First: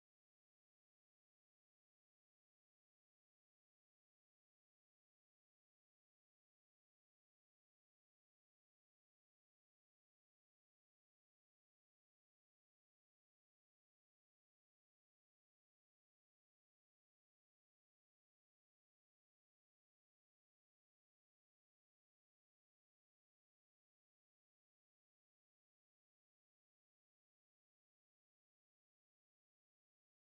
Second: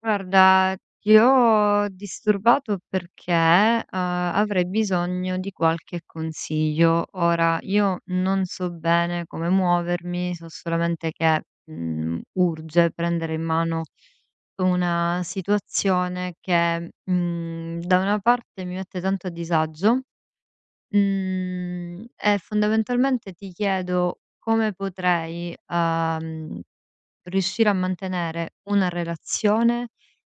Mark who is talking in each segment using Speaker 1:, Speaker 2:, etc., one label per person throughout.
Speaker 1: Guarda, ti ho disturbato perché, avrei bisogno di qualche consiglio. Ora, io non so bene come muovermi, so solamente che, urge prendere in mano una situazione che, da una parte mi mette tanto a disagio, e fondamentalmente ti chiedo come potrei, riuscire a mantenere una relazione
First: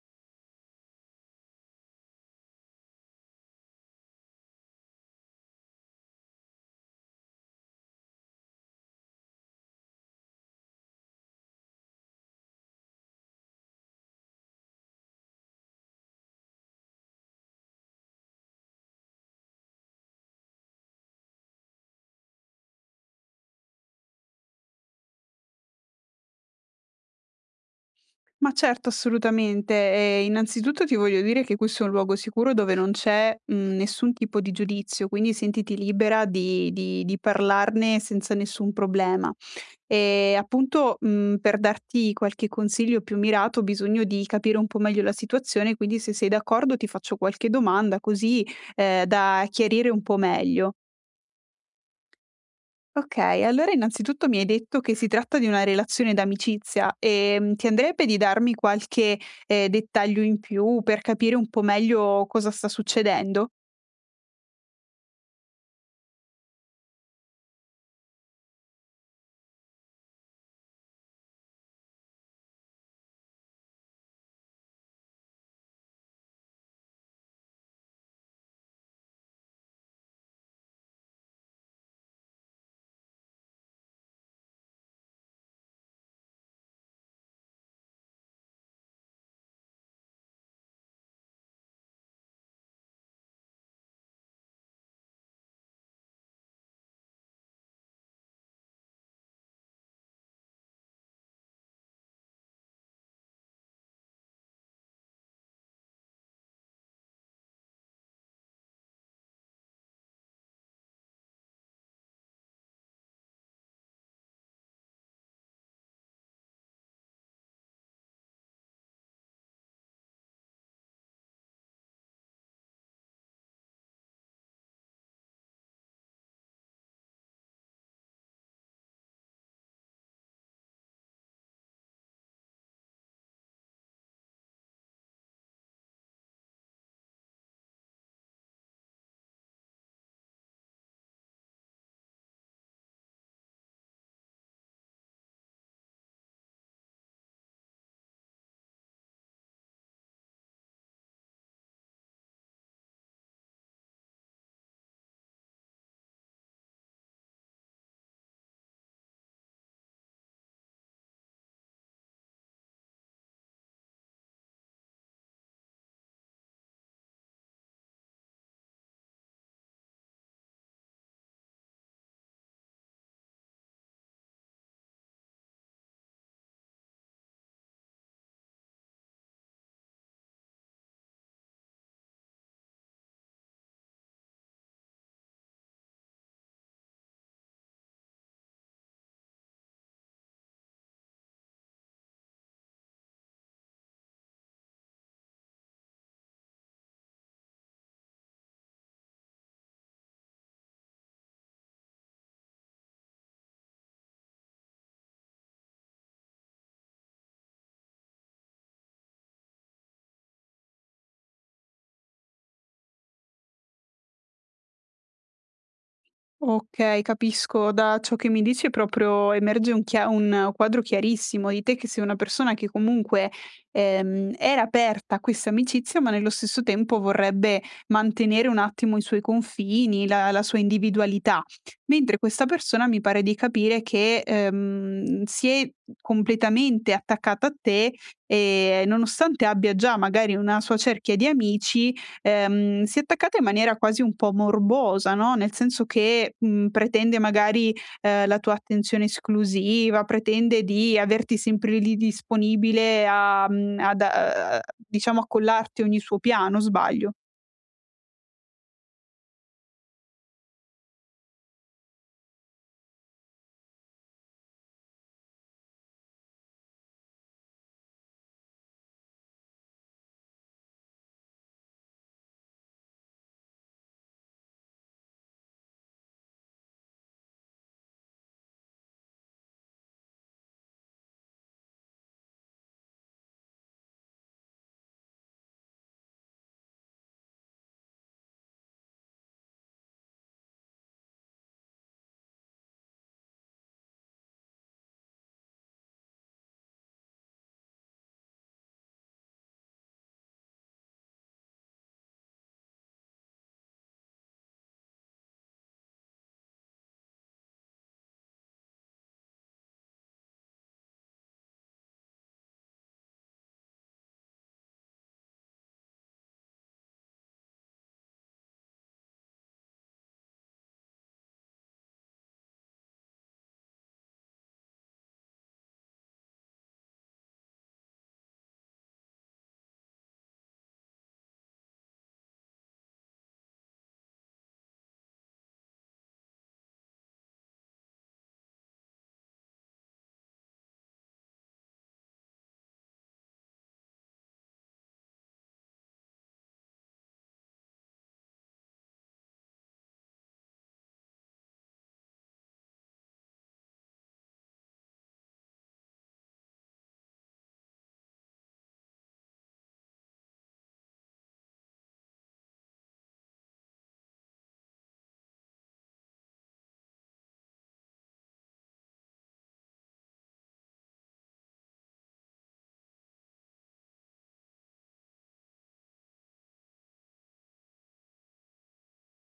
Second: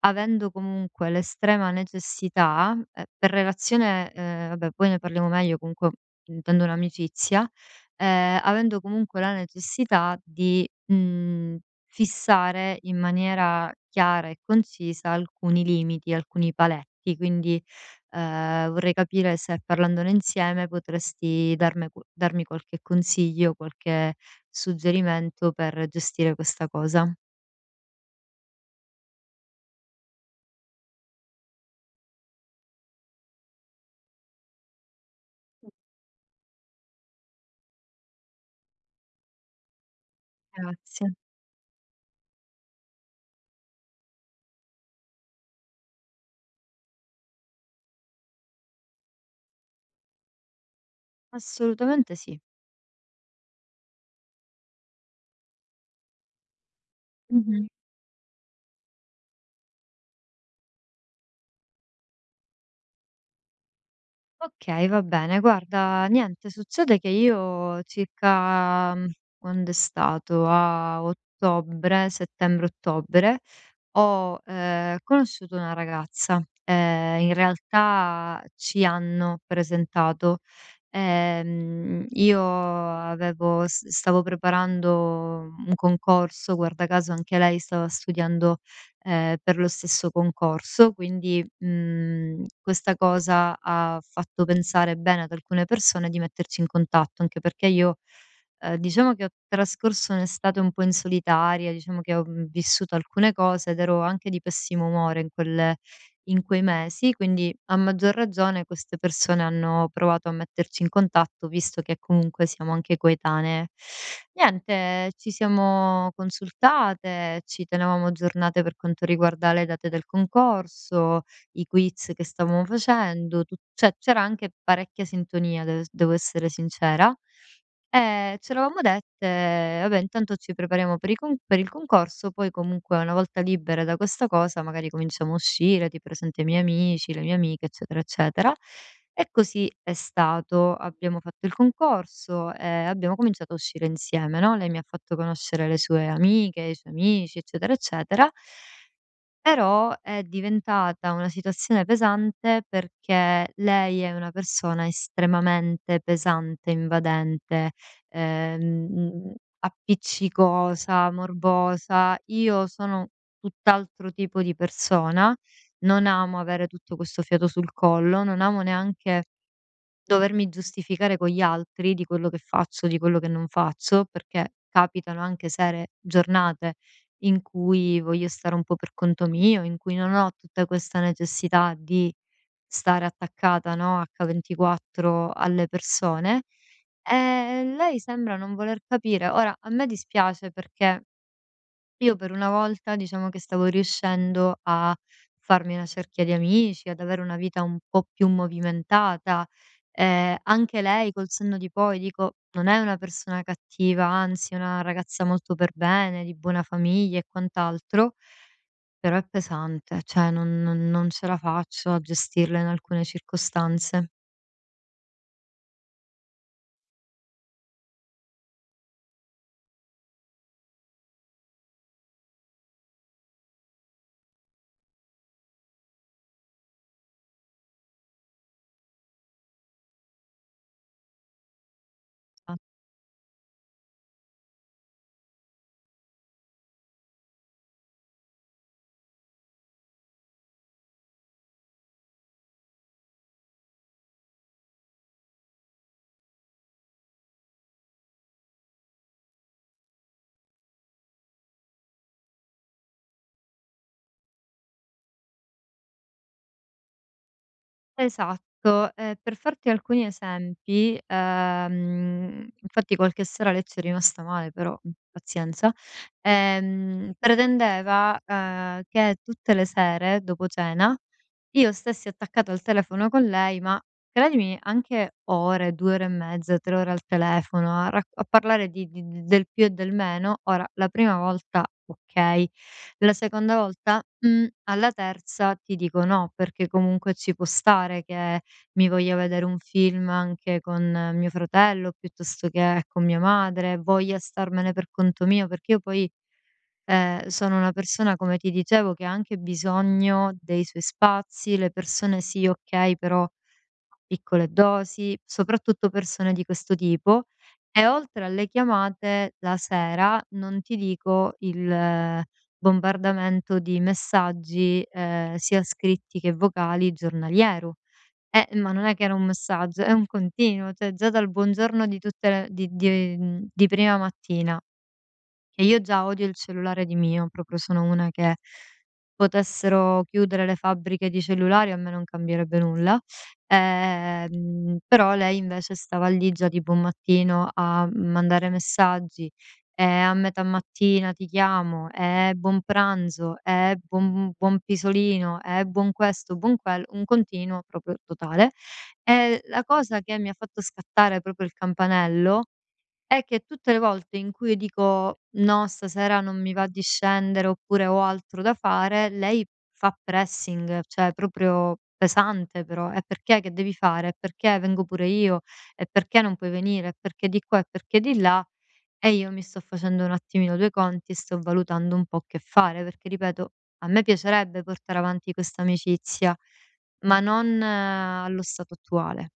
Speaker 1: avendo comunque l'estrema necessità, per relazione, vabbè poi ne parliamo meglio, comunque intendo un'amicizia, avendo comunque la necessità di, fissare in maniera chiara e concisa alcuni limiti, alcuni paletti. Quindi, vorrei capire se parlandone insieme potresti darme qu darmi qualche consiglio, qualche suggerimento per gestire questa cosa.
Speaker 2: Ma certo, assolutamente. E innanzitutto ti voglio dire che questo è un luogo sicuro dove non c'è, mhmm, nessun tipo di giudizio, quindi sentiti libera di parlarne senza nessun problema. Appunto,
Speaker 1: Grazie.
Speaker 2: mhmm, per darti qualche consiglio più mirato ho bisogno di capire un po' meglio la situazione, quindi se sei d'accordo ti faccio qualche domanda così, da chiarire un po' meglio.
Speaker 1: Assolutamente sì.
Speaker 2: Okay, allora innanzitutto mi hai detto che si tratta di una relazione d'amicizia, ti
Speaker 1: Mh-mh.
Speaker 2: andrebbe di darmi qualche, dettaglio in più per capire un po' meglio cosa sta succedendo?
Speaker 1: Okay, va bene. Guarda, niente, succede che io circa, quando è stato? A ottobre, settembre-ottobre, ho, conosciuto una ragazza, in realtà ci hanno presentato. Io avevo s stavo preparando un concorso, guarda caso anche lei stava studiando, per lo stesso concorso, quindi, questa cosa ha fatto pensare bene ad alcune persone di metterci in contatto, anche perché io diciamo che ho trascorso un'estate un po' in solitaria, diciamo che ho, vissuto alcune cose ed ero anche di pessimo umore in quei mesi, quindi a maggior ragione queste persone hanno provato a metterci in contatto, visto che comunque siamo anche coetanee. Niente, ci siamo consultate, ci tenevamo aggiornate per quanto riguarda le date del concorso, i quiz che stavamo facendo, tu cioè c'era anche parecchia sintonia, devo essere sincera. Ce l'avamo dette: "Vabbè, intanto ci prepariamo per i con per il concorso, poi comunque una volta libere da questa cosa magari cominciamo a uscire, ti presento i miei amici, le mie amiche, eccetera, eccetera." E così è stato. Abbiamo fatto il concorso e abbiamo cominciato a uscire insieme, no, lei mi ha fatto conoscere le sue amiche, i suoi amici, eccetera, eccetera. Però è diventata una situazione pesante perché lei è una persona estremamente pesante, invadente, ehm, appiccicosa, morbosa. Io sono tutt'altro tipo di persona, non amo avere tutto questo fiato sul collo, non amo neanche dovermi giustificare con gli altri di quello che faccio, di quello che non faccio, perché capitano anche sere giornate in cui voglio stare un po' per conto mio, in cui non ho tutta questa necessità di stare attaccata, no, H24 alle persone. E lei sembra non voler capire. Ora, a me dispiace perché io per una volta diciamo che stavo riuscendo a farmi una cerchia di amici, ad avere una vita un po' più movimentata. Anche lei col senno di poi, dico, non è una persona cattiva, anzi, è una ragazza molto per bene, di buona famiglia e quant'altro, però è pesante, cioè non ce la faccio a gestirla in alcune circostanze.
Speaker 2: Okay, capisco. Da ciò che mi dici proprio emerge un chia un quadro chiarissimo di te che sei una persona che comunque, era aperta a questa amicizia, ma nello stesso tempo vorrebbe mantenere un attimo i suoi confini, la sua individualità. Mentre questa persona mi pare di capire che, si è completamente attaccata a te e nonostante abbia già magari una sua cerchia di amici, si è attaccata in maniera quasi un po' morbosa, no, nel senso che, mhmm, pretende magari, la tua attenzione esclusiva, pretende di averti sempre lì disponibile a mhmm, ad a diciamo accollarti ogni suo piano, sbaglio?
Speaker 1: Esatto, per farti alcuni esempi, infatti qualche sera a letto è rimasta male però, pazienza, pretendeva, che tutte le sere dopo cena, io stessi attaccata al telefono con lei, ma credimi anche ore, 2 ore e mezza, 3 ore al telefono a rac a parlare di del più e del meno. Ora la prima volta okay, la seconda volta? Mhmm, alla terza ti dico no, perché comunque ci può stare che mi voglia vedere un film anche con mio fratello, piuttosto che con mia madre, voglia starmene per conto mio, perché io poi, sono una persona, come ti dicevo, che ha anche bisogno dei suoi spazi, le persone sì, okay, però piccole dosi, soprattutto persone di questo tipo e oltre alle chiamate la sera, non ti dico il bombardamento di messaggi, sia scritti che vocali giornaliero. Ma non è che era un messaggio, è un continuo, cioè già dal buongiorno di tutte le di mhmm, di prima mattina e io già odio il cellulare di mio, proprio sono una che potessero chiudere le fabbriche di cellulari a me non cambierebbe nulla. Però lei invece stava lì già tipo un mattino a mandare messaggi, e a metà mattina ti chiamo, e buon pranzo, e buon pisolino, e buon questo, buon quello, un continuo proprio totale. E la cosa che mi ha fatto scattare proprio il campanello è che tutte le volte in cui io dico: "No, stasera non mi va di scendere" oppure "Ho altro da fare", lei fa pressing, cioè proprio pesante però: "E perché? Che devi fare? E perché vengo pure io? E perché non puoi venire? E perché di qua? E perché di là?" E io mi sto facendo un attimino due conti e sto valutando un po' che fare, perché ripeto, a me piacerebbe portare avanti questa amicizia, ma non allo stato attuale.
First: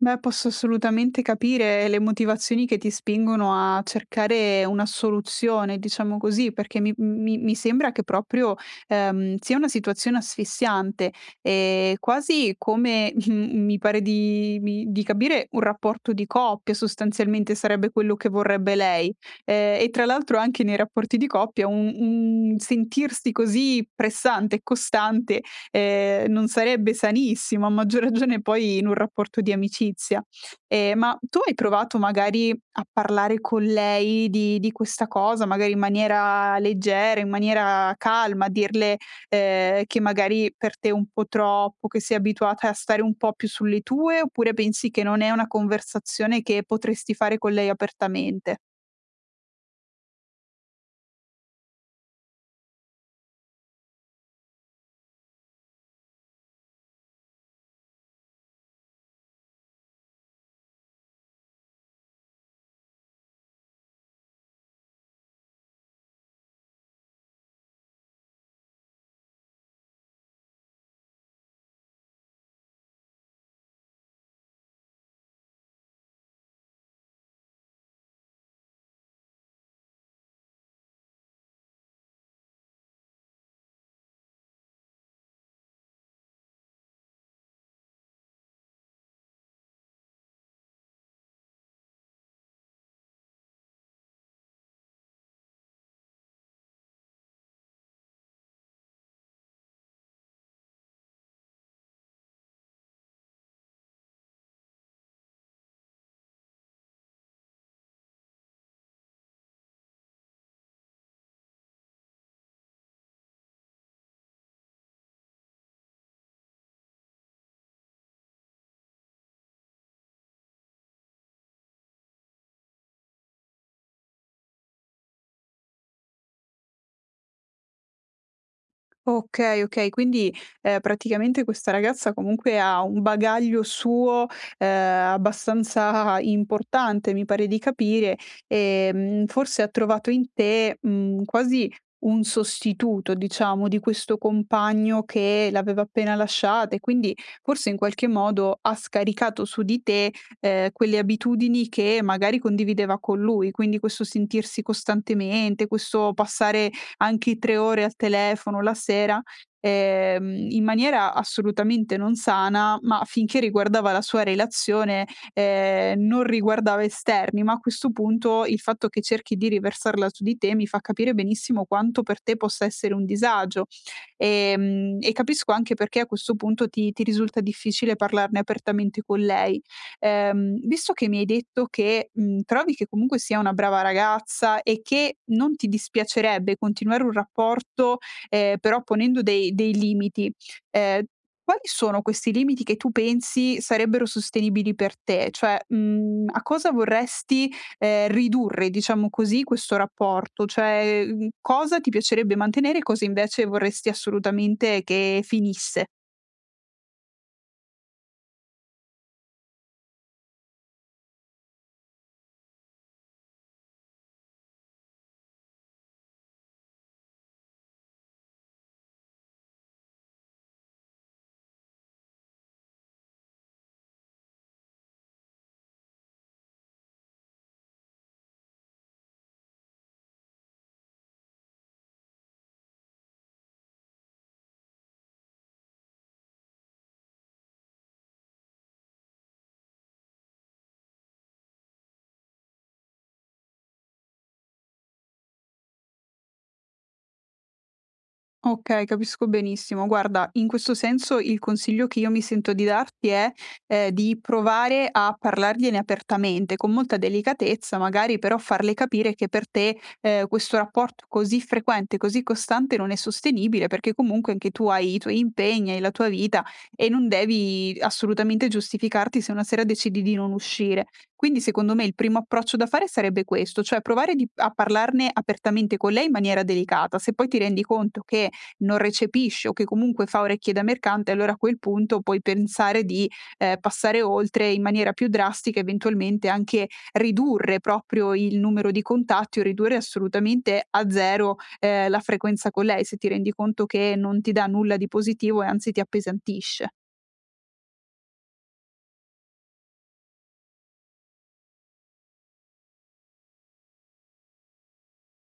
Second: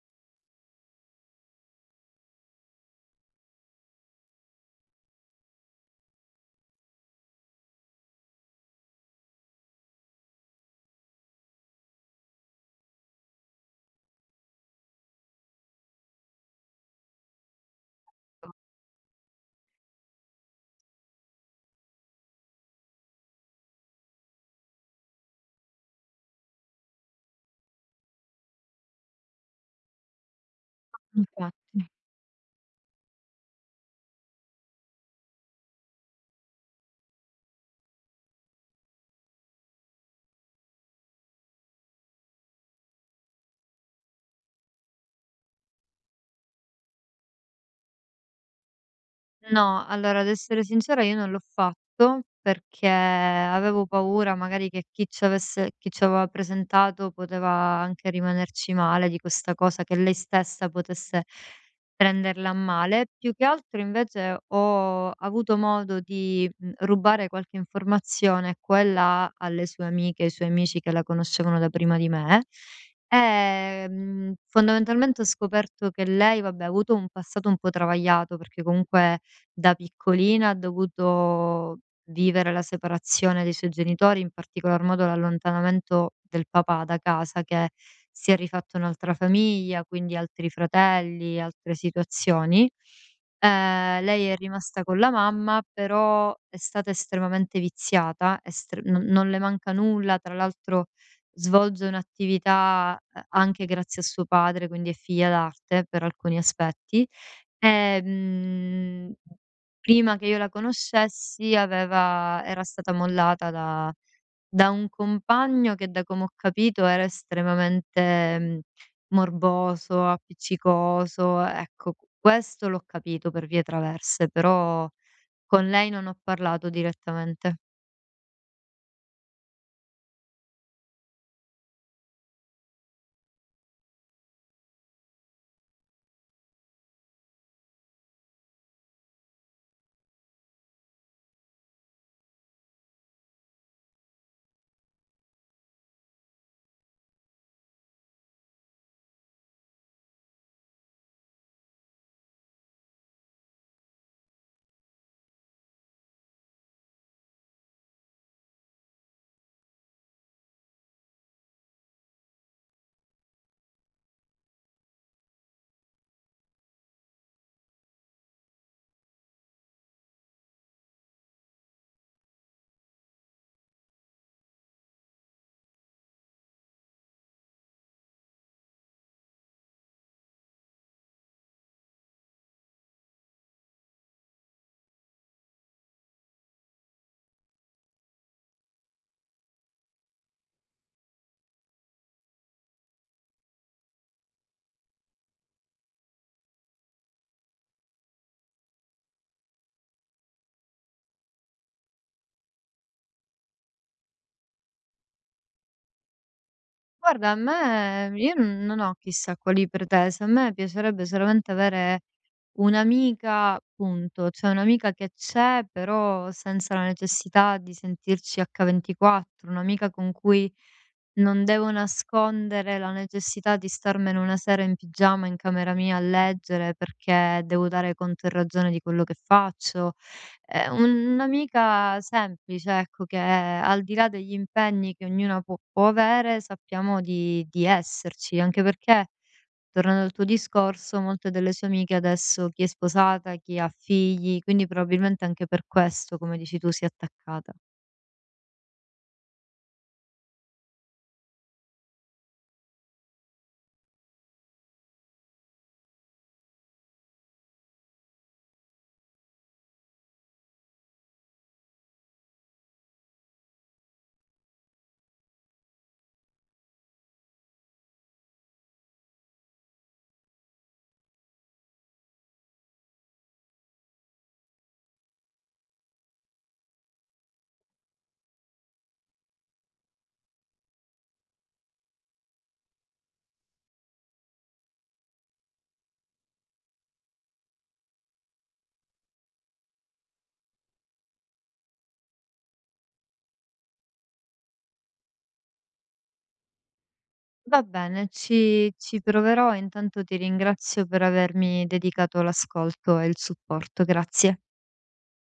Speaker 2: Beh, posso assolutamente capire le motivazioni che ti spingono a cercare una soluzione, diciamo così, perché mi sembra che proprio sia una situazione asfissiante, e quasi come mi pare di, mi- di capire un rapporto di coppia, sostanzialmente sarebbe quello che vorrebbe lei. E tra l'altro anche nei rapporti di un sentirsi così pressante e costante non sarebbe sanissimo, a maggior ragione poi in un rapporto di amicizia. Ma tu hai
Speaker 1: Infatti.
Speaker 2: provato magari a parlare con lei di questa cosa, magari in maniera leggera, in maniera calma, a dirle, che magari per te è un po' troppo, che sei abituata a stare un po' più sulle tue, oppure pensi che non è una conversazione che potresti fare con lei apertamente?
Speaker 1: No, allora ad essere sincera io non l'ho fatto perché avevo paura magari che chi ci aveva presentato poteva anche rimanerci male di questa cosa, che lei stessa potesse prenderla a male. Più che altro invece ho avuto modo di rubare qualche informazione qua e là alle sue amiche, ai suoi amici che la conoscevano da prima di me. E fondamentalmente ho scoperto che lei, vabbè, ha avuto un passato un po' travagliato perché comunque da piccolina ha dovuto vivere la separazione dei suoi genitori, in particolar modo l'allontanamento del papà da casa che si è rifatto un'altra famiglia, quindi altri fratelli, altre situazioni. Lei è rimasta con la mamma, però è stata estremamente viziata, estre non le manca nulla, tra l'altro svolge un'attività, anche grazie a suo padre, quindi è figlia d'arte per alcuni aspetti. Ehm, prima che io la conoscessi aveva era stata mollata da un compagno che da come ho capito era estremamente, morboso, appiccicoso, ecco q questo l'ho capito per vie traverse, però con lei non ho parlato direttamente.
Speaker 2: Okay, okay. Quindi, praticamente questa ragazza comunque ha un bagaglio suo, ehm, abbastanza importante, mi pare di capire, forse ha trovato in te, mhmm, quasi un sostituto, diciamo, di questo compagno che l'aveva appena lasciata e quindi forse in qualche modo ha scaricato su di te, quelle abitudini che magari condivideva con lui. Quindi questo sentirsi costantemente, questo passare anche i 3 ore al telefono la sera, in maniera assolutamente non sana, ma finché riguardava la sua relazione, non riguardava esterni, ma a questo punto il fatto che cerchi di riversarla su di te mi fa capire benissimo quanto per te possa essere un disagio. E capisco anche perché a questo punto ti risulta difficile parlarne apertamente con lei. Visto che mi hai detto che, mhmm, trovi che comunque sia una brava ragazza e che non ti dispiacerebbe continuare un rapporto, però ponendo dei limiti, ehm, quali sono questi limiti che tu pensi sarebbero sostenibili per te? Cioè, mhmm, a cosa vorresti, ridurre, diciamo così, questo rapporto? Cioè, mhmm, cosa ti piacerebbe mantenere e cosa invece vorresti assolutamente che finisse?
Speaker 1: Guarda, a me io n non ho chissà quali pretese, a me piacerebbe solamente avere un'amica, punto. Cioè un'amica che c'è, però senza la necessità di sentirci H24, un'amica con cui non devo nascondere la necessità di starmene una sera in pigiama in camera mia a leggere, perché devo dare conto e ragione di quello che faccio, Ehm, un'amica semplice, ecco, che al di là degli impegni che ognuna può avere, sappiamo di esserci, anche perché, tornando al tuo discorso, molte delle sue amiche adesso chi è sposata, chi ha figli, quindi probabilmente anche per questo, come dici tu, si è attaccata.
Speaker 2: Okay, capisco benissimo. Guarda, in questo senso il consiglio che io mi sento di darti è, di provare a parlargliene apertamente, con molta delicatezza magari, però farle capire che per te, questo rapporto così frequente, così costante non è sostenibile, perché comunque anche tu hai i tuoi impegni, hai la tua vita e non devi assolutamente giustificarti se una sera decidi di non uscire. Quindi secondo me il primo approccio da fare sarebbe questo, cioè provare di a parlarne apertamente con lei in maniera delicata. Se poi ti rendi conto che non recepisce o che comunque fa orecchie da mercante, allora a quel punto puoi pensare di, passare oltre in maniera più drastica, eventualmente anche ridurre proprio il numero di contatti o ridurre assolutamente a 0, la frequenza con lei, se ti rendi conto che non ti dà nulla di positivo e anzi ti appesantisce.
Speaker 1: Va bene, ci proverò, intanto ti ringrazio per avermi dedicato l'ascolto e il supporto, grazie.